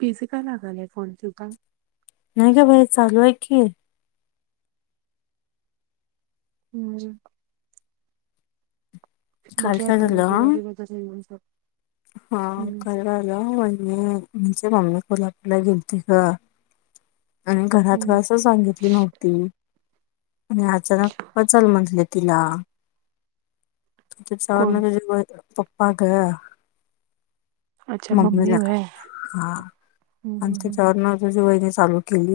Busy काय लागाले phone तुझा? नाही ग बाई चालू आहे की. [unintelligible] काल बघूया काय आता झाल. रविवारी वगैरे येऊन जाऊ. हम्म काय झाल वाहिनी म्हणजे मम्मी कोल्हापूरला गेलती. ह आणि घरात हम्म अस सांगितली नव्हती आणि अचानक बस झाल म्हटले तिला. [unintelligible] चार कोण? म ज पप्पा ग. अच्छा मम्मी मम्मीला का? व्हय. हा हम्म आणि हम्म हम्म तिच्यावरून तुझी वहिनी चालू केली,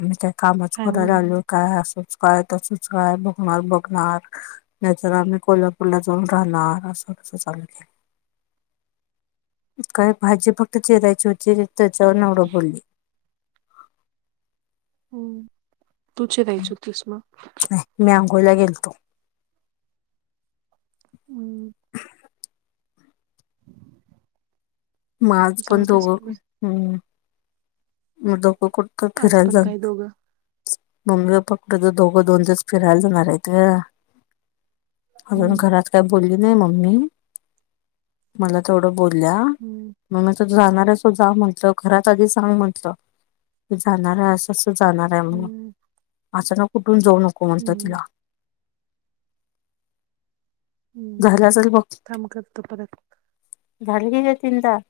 आम्ही त्या कामच काय करायला म्हणून? आलो. काय असंच काय, तसच काय, बघणार बघणार. नाही तर आम्ही कोल्हापूरला जाऊन राहणार. असं तस चालू केल. काय भाजी फक्त चिरायची होती. त्याच्यावरून एवढं बोलली. हम्म, तु चिरायची होती म. नाही, म्या आंघोळीला गेलतो. हम्म. म आज पण जाऊ दे दोघं. सोड बाई. हम्म म दोघं कुठं तो आज फिरायला पण जात काय नाही. दोघं? मम्मी फक्त ते दोघं दोन दिवस फिरायला जाणारेत ग. अजून हम्म घरात काही बोलली नाही मम्मी. मला तेवढं बोलल्या. हम्म मग मी म्हटलं तु जाणारेस त जा म्हंटलं. घरात आधी सांग म्हटलं की जाणार अस. कसं जाणारे म्हणून. हम्म असं ना कुठून जाऊ नको म्हणता हम्म तिला. हम्म. झालं असेल बघ, थांब करतो परत. झालं की तेचीन दहा.